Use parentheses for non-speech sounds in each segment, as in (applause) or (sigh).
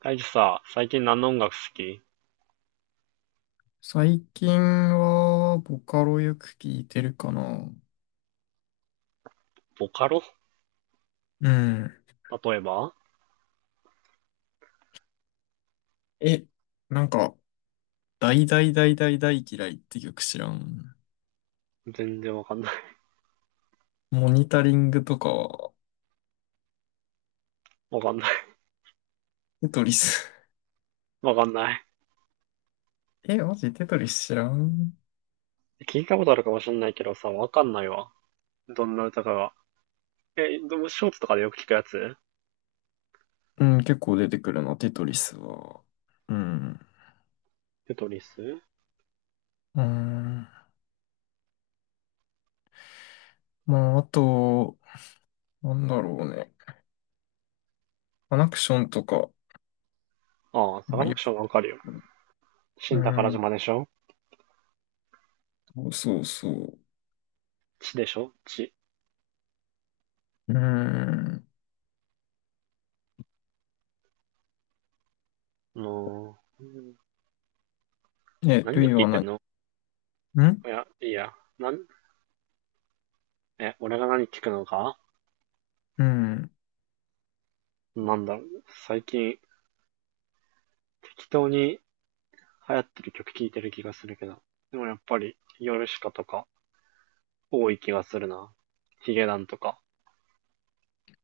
大樹さ、最近何の音楽好き？最近は、ボカロよく聞いてるかな。ボカロ？うん。例えば？え、なんか、大大大大大嫌いって曲知らん。全然わかんない。モニタリングとかは、(laughs) わかんない。テトリス。(laughs) わかんない。(laughs) マジテトリス知らん。聞いたことあるかもしんないけどさ、わかんないわ。どんな歌かが。え、でもショーツとかでよく聞くやつ？うん、結構出てくるな、テトリスは。うん。テトリス？うん。まあ、あと、なんだろうね。アナクションとか、ああ、サまカあ、ナよクショく、ンわかるよ。う新宝ん。島でしょ？そうそうそう。地でしょ地。うん。う、何ルでイ聞いはてん何？の？んいや、いいや。なん、え、俺が何聞くのか？うん。なんだろう。最近、適当に流行ってる曲聞いてる気がするけど。でもやっぱり、ヨルシカとか、多い気がするな。ヒゲダンとか。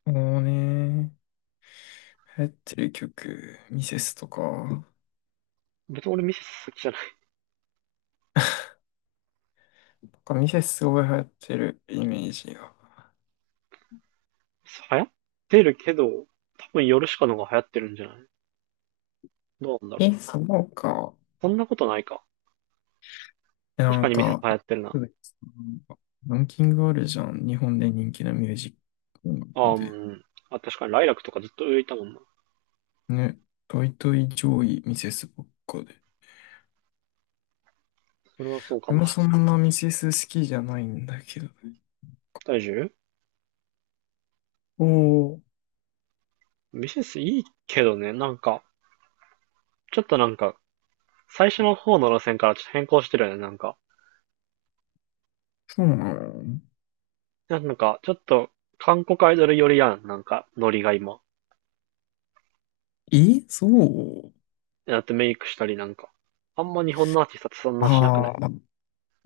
もうね、流行ってる曲、ミセスとか、なん別に俺ミセス好きじゃない。かミセスすごい流行ってるイメージが。流行ってるけど、多分ヨルシカの方が流行ってるんじゃない？どうなんだろう。そうか。そんなことないか。え確なかんにミセスか、流行ってるそな。うです。ランキングあるじゃん。日本で人気なミュージックあみー、たいうん。あ、確かにライラックとかずっと浮いたもんな。な。ね、トイトイ上位ミセスばっかで。それはそうかでももしれそない。んなミセス好きじゃないんだけどね。大丈夫。おお、ミセスいいけどね、ちょっとなんか、最初の方の路線からちょっと変更してるよね、なんか。そうなの？なんか、ちょっと、韓国アイドル寄りやん、なんか、ノリが今。そう、だってメイクしたりなんか。あんま日本のアーティストってそんなしなくない？ああ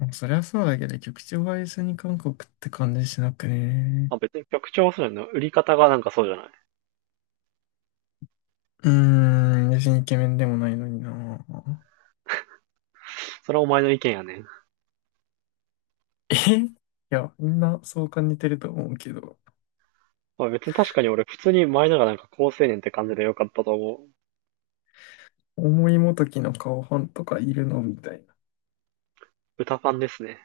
そりゃそうだけど、曲調は一緒に韓国って感じしなくね？まあ別に曲調はそうじゃないの。売り方がなんかそうじゃない。うーん、別にイケメンでもないのにな。それはお前の意見やねん。えいや、みんなそう感じてると思うけど、まあ別に確かに俺普通に前のがなんか高青年って感じで良かったと思う。思いもときの顔ファンとかいるのみたいな。歌ファンですね。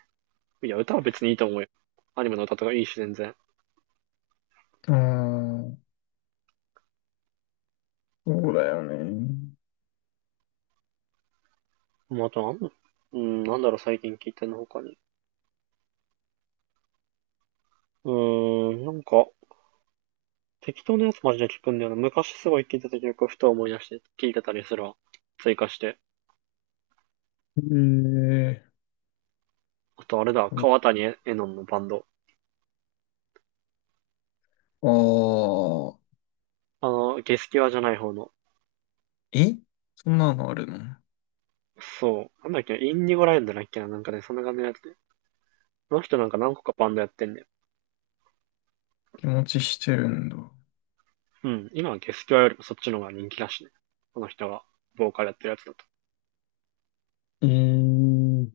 いや、歌は別にいいと思うよ。アニメの歌とかいいし全然。うーん、そうだよね。まああとなんだ、なんだろう最近聞いてんの他に。うーなんか、適当なやつマジで聞くんだよな。昔すごい聞いてた曲をふと思い出して聞いてたりするわ。追加して。えあとあれだ、ー、川谷絵音のバンド。ああ、あの、ゲスキュアじゃない方の。えそんなのあるの？そう。なんだっけ、インディゴラインドだっけな、なんかね、そんな感じのやつ。この人なんか何個かバンドやってんね。気持ちしてるんだ。うん。今はゲスキュアよりもそっちの方が人気だしね。この人がボーカルやってるやつだと。えー、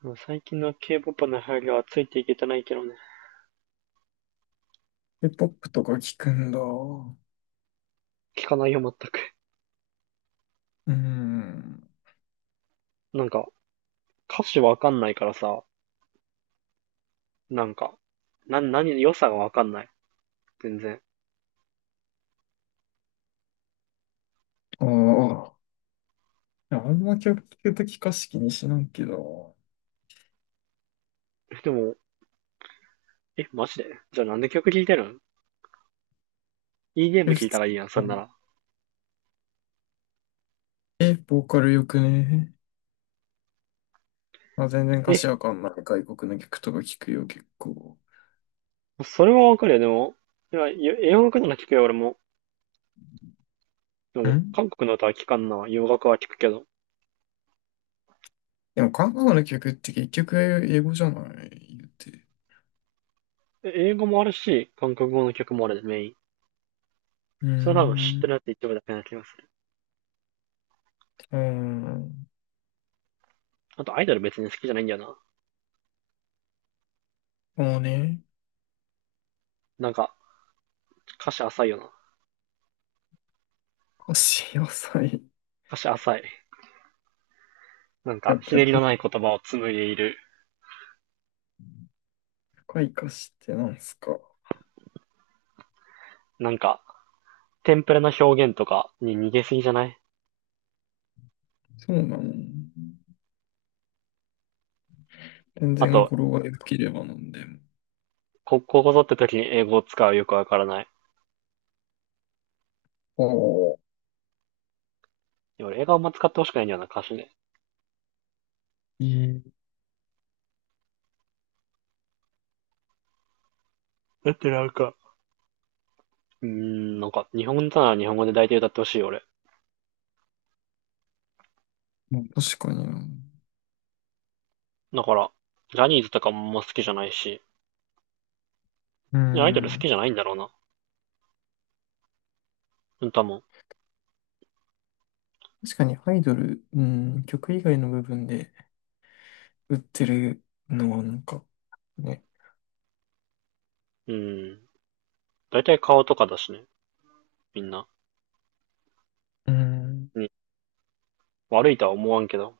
もう最近の K-POP の流行りはついていけてないけどね。K-POP とか聞くんだ。う聞かないよ、全く。ーん、(laughs) なんか、歌詞わかんないからさ、なんか、な、何、良さがわかんない。全然。ああ、いやあんま曲聞くとき歌詞気にしないけど、でも、え、マジでじゃあなんで曲聴いてるん？いいゲーム聴普い通、たらいいやん、そんなら。ボーカルよくね？まあ、全然歌え、詞わかんない外国の曲とか聞くよ、結構。それはわかるよ、でも。いや、洋楽なら聴くよ、俺も。でんも、韓国の歌は聴かんな。洋楽は聴くけど。でも韓国の曲って結局英語じゃない？言って。え、英語もあるし、韓国語の曲もあるで、メイン。うーそれ多分知っん。てうるやつ一部だけな気がする。ーん。あと、アイドル別に好きじゃないんだよな。もうね、なんか、歌詞浅いよな。歌詞浅い。歌詞浅い。なんか、ひ逆ねりのにない言葉を紡いでいる。深い歌詞ってなんすか？なんか、テンプレな表現とかに逃げすぎじゃない？そうなの。全あ然と、語呂が良ければなんでも。こ、ここぞって時に英語を使うよくわからない。いおお。や俺、映画あんま使ってほしくないんだよな、歌詞で。えだってなんか、なんか、日本語なら日本語で大体歌ってほしいよ、俺。まあ確かにな。だから、ジャニーズとかもあんま好きじゃないし、うーいやアイドル好きん。じゃないんだろうな。歌も。確かにアイドル、うん、曲以外の部分で売ってるのはなんか、ね。うーん。だいたい顔とかだしね、みんな。うん。に悪いとは思わんけど、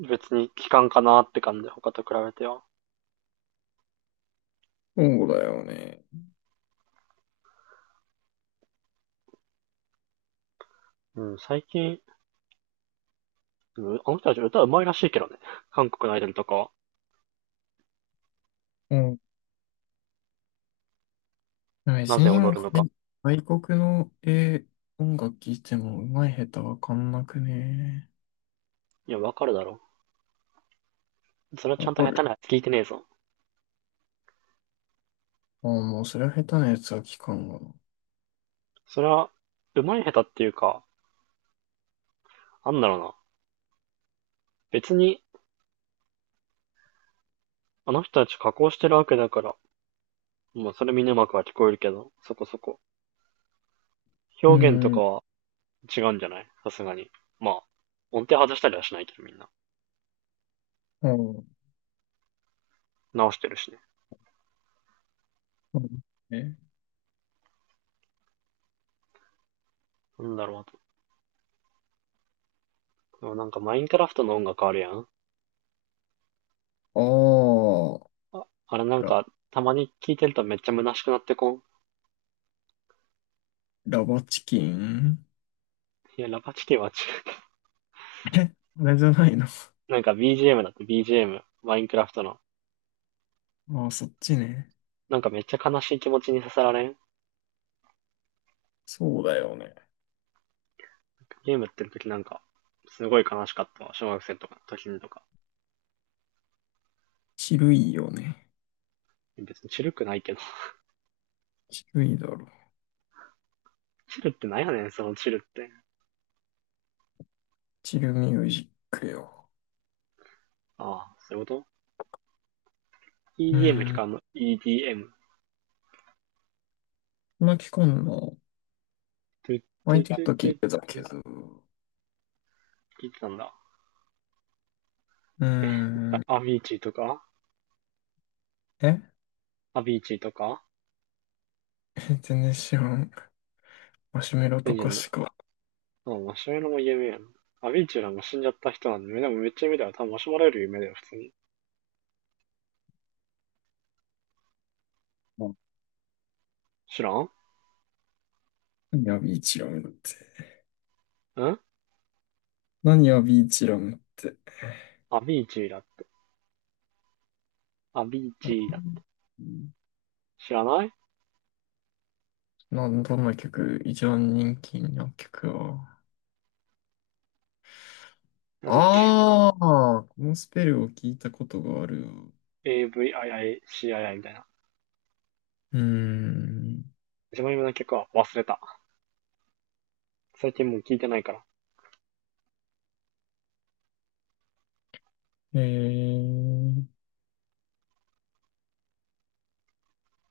別に聞かんかなって感じで、他と比べては。そうだよね。うん、最近、あの人たち歌うまいらしいけどね。韓国のアイドルとかは、うん。でもな別ぜになん踊るかのか。ね、外国の、音楽聴いても上手い下手わかんなくね？いや、わかるだろ。それはちわゃんとか下手る。なやつ聞いてねえぞ。ああ、もうそれは下手なやつは聞かんわな。それは、うまい下手っていうか、なんだろうな。別に、あの人たち加工してるわけだから、まあ、それみんなうまくは聞こえるけど、そこそこ。う表現とかん。は違うんじゃない？さすがに。まあ、音程外したりはしないけど、みんな。うん。直してるしね。うん。え、なんだろう、あとでもなんかマインクラフトの音楽あるやん。ああ、あれなんあ、ラ、か、たまに聴いてるとめっちゃ虚しくなってこん。ラバチキン。いや、ラパチキは違う。え、あれじゃないの？(laughs) なんか BGM だって BGM、マインクラフトの。ああ、そっちね。なんかめっちゃ悲しい気持ちにさせられん。そうだよね。ゲームやってる時なんか、すごい悲しかったわ。小学生とか、時にとか。チルいよね。別にチルくないけど。チルいだろ。(laughs) チルってなんやねん、そのチルって。チルミュージックよ。ああ、そういうこと？ う EDM 聞ーん、かんの？ EDM。巻き込んの、トゥット前ゥちょトっゥとト聞いゥてたトけゥど、う聞いてたんだ。ーえ、ん、アビーチーとか、え アビーチーとか、 (laughs) 全然知らん。マシュメロうとんじゃかしん、か。でもマシュマロも有名やな。アビーチューラも死んじゃった人なんで、でもめっちゃ有名だよ。多分マシュマロより有名だよ、普通に。あ、知らんん、何やビーチラムって。何やビーチラムって。アビーチューラ、アビーあチューラ。うん知らない、なん、どんな曲、一番人気の曲は？なんだっけ、 ああ、このスペルを聞いたことがあるわ。AVIICII みたいな。うーん。一番有名な曲は忘れた。最近もう聞いてないから。えー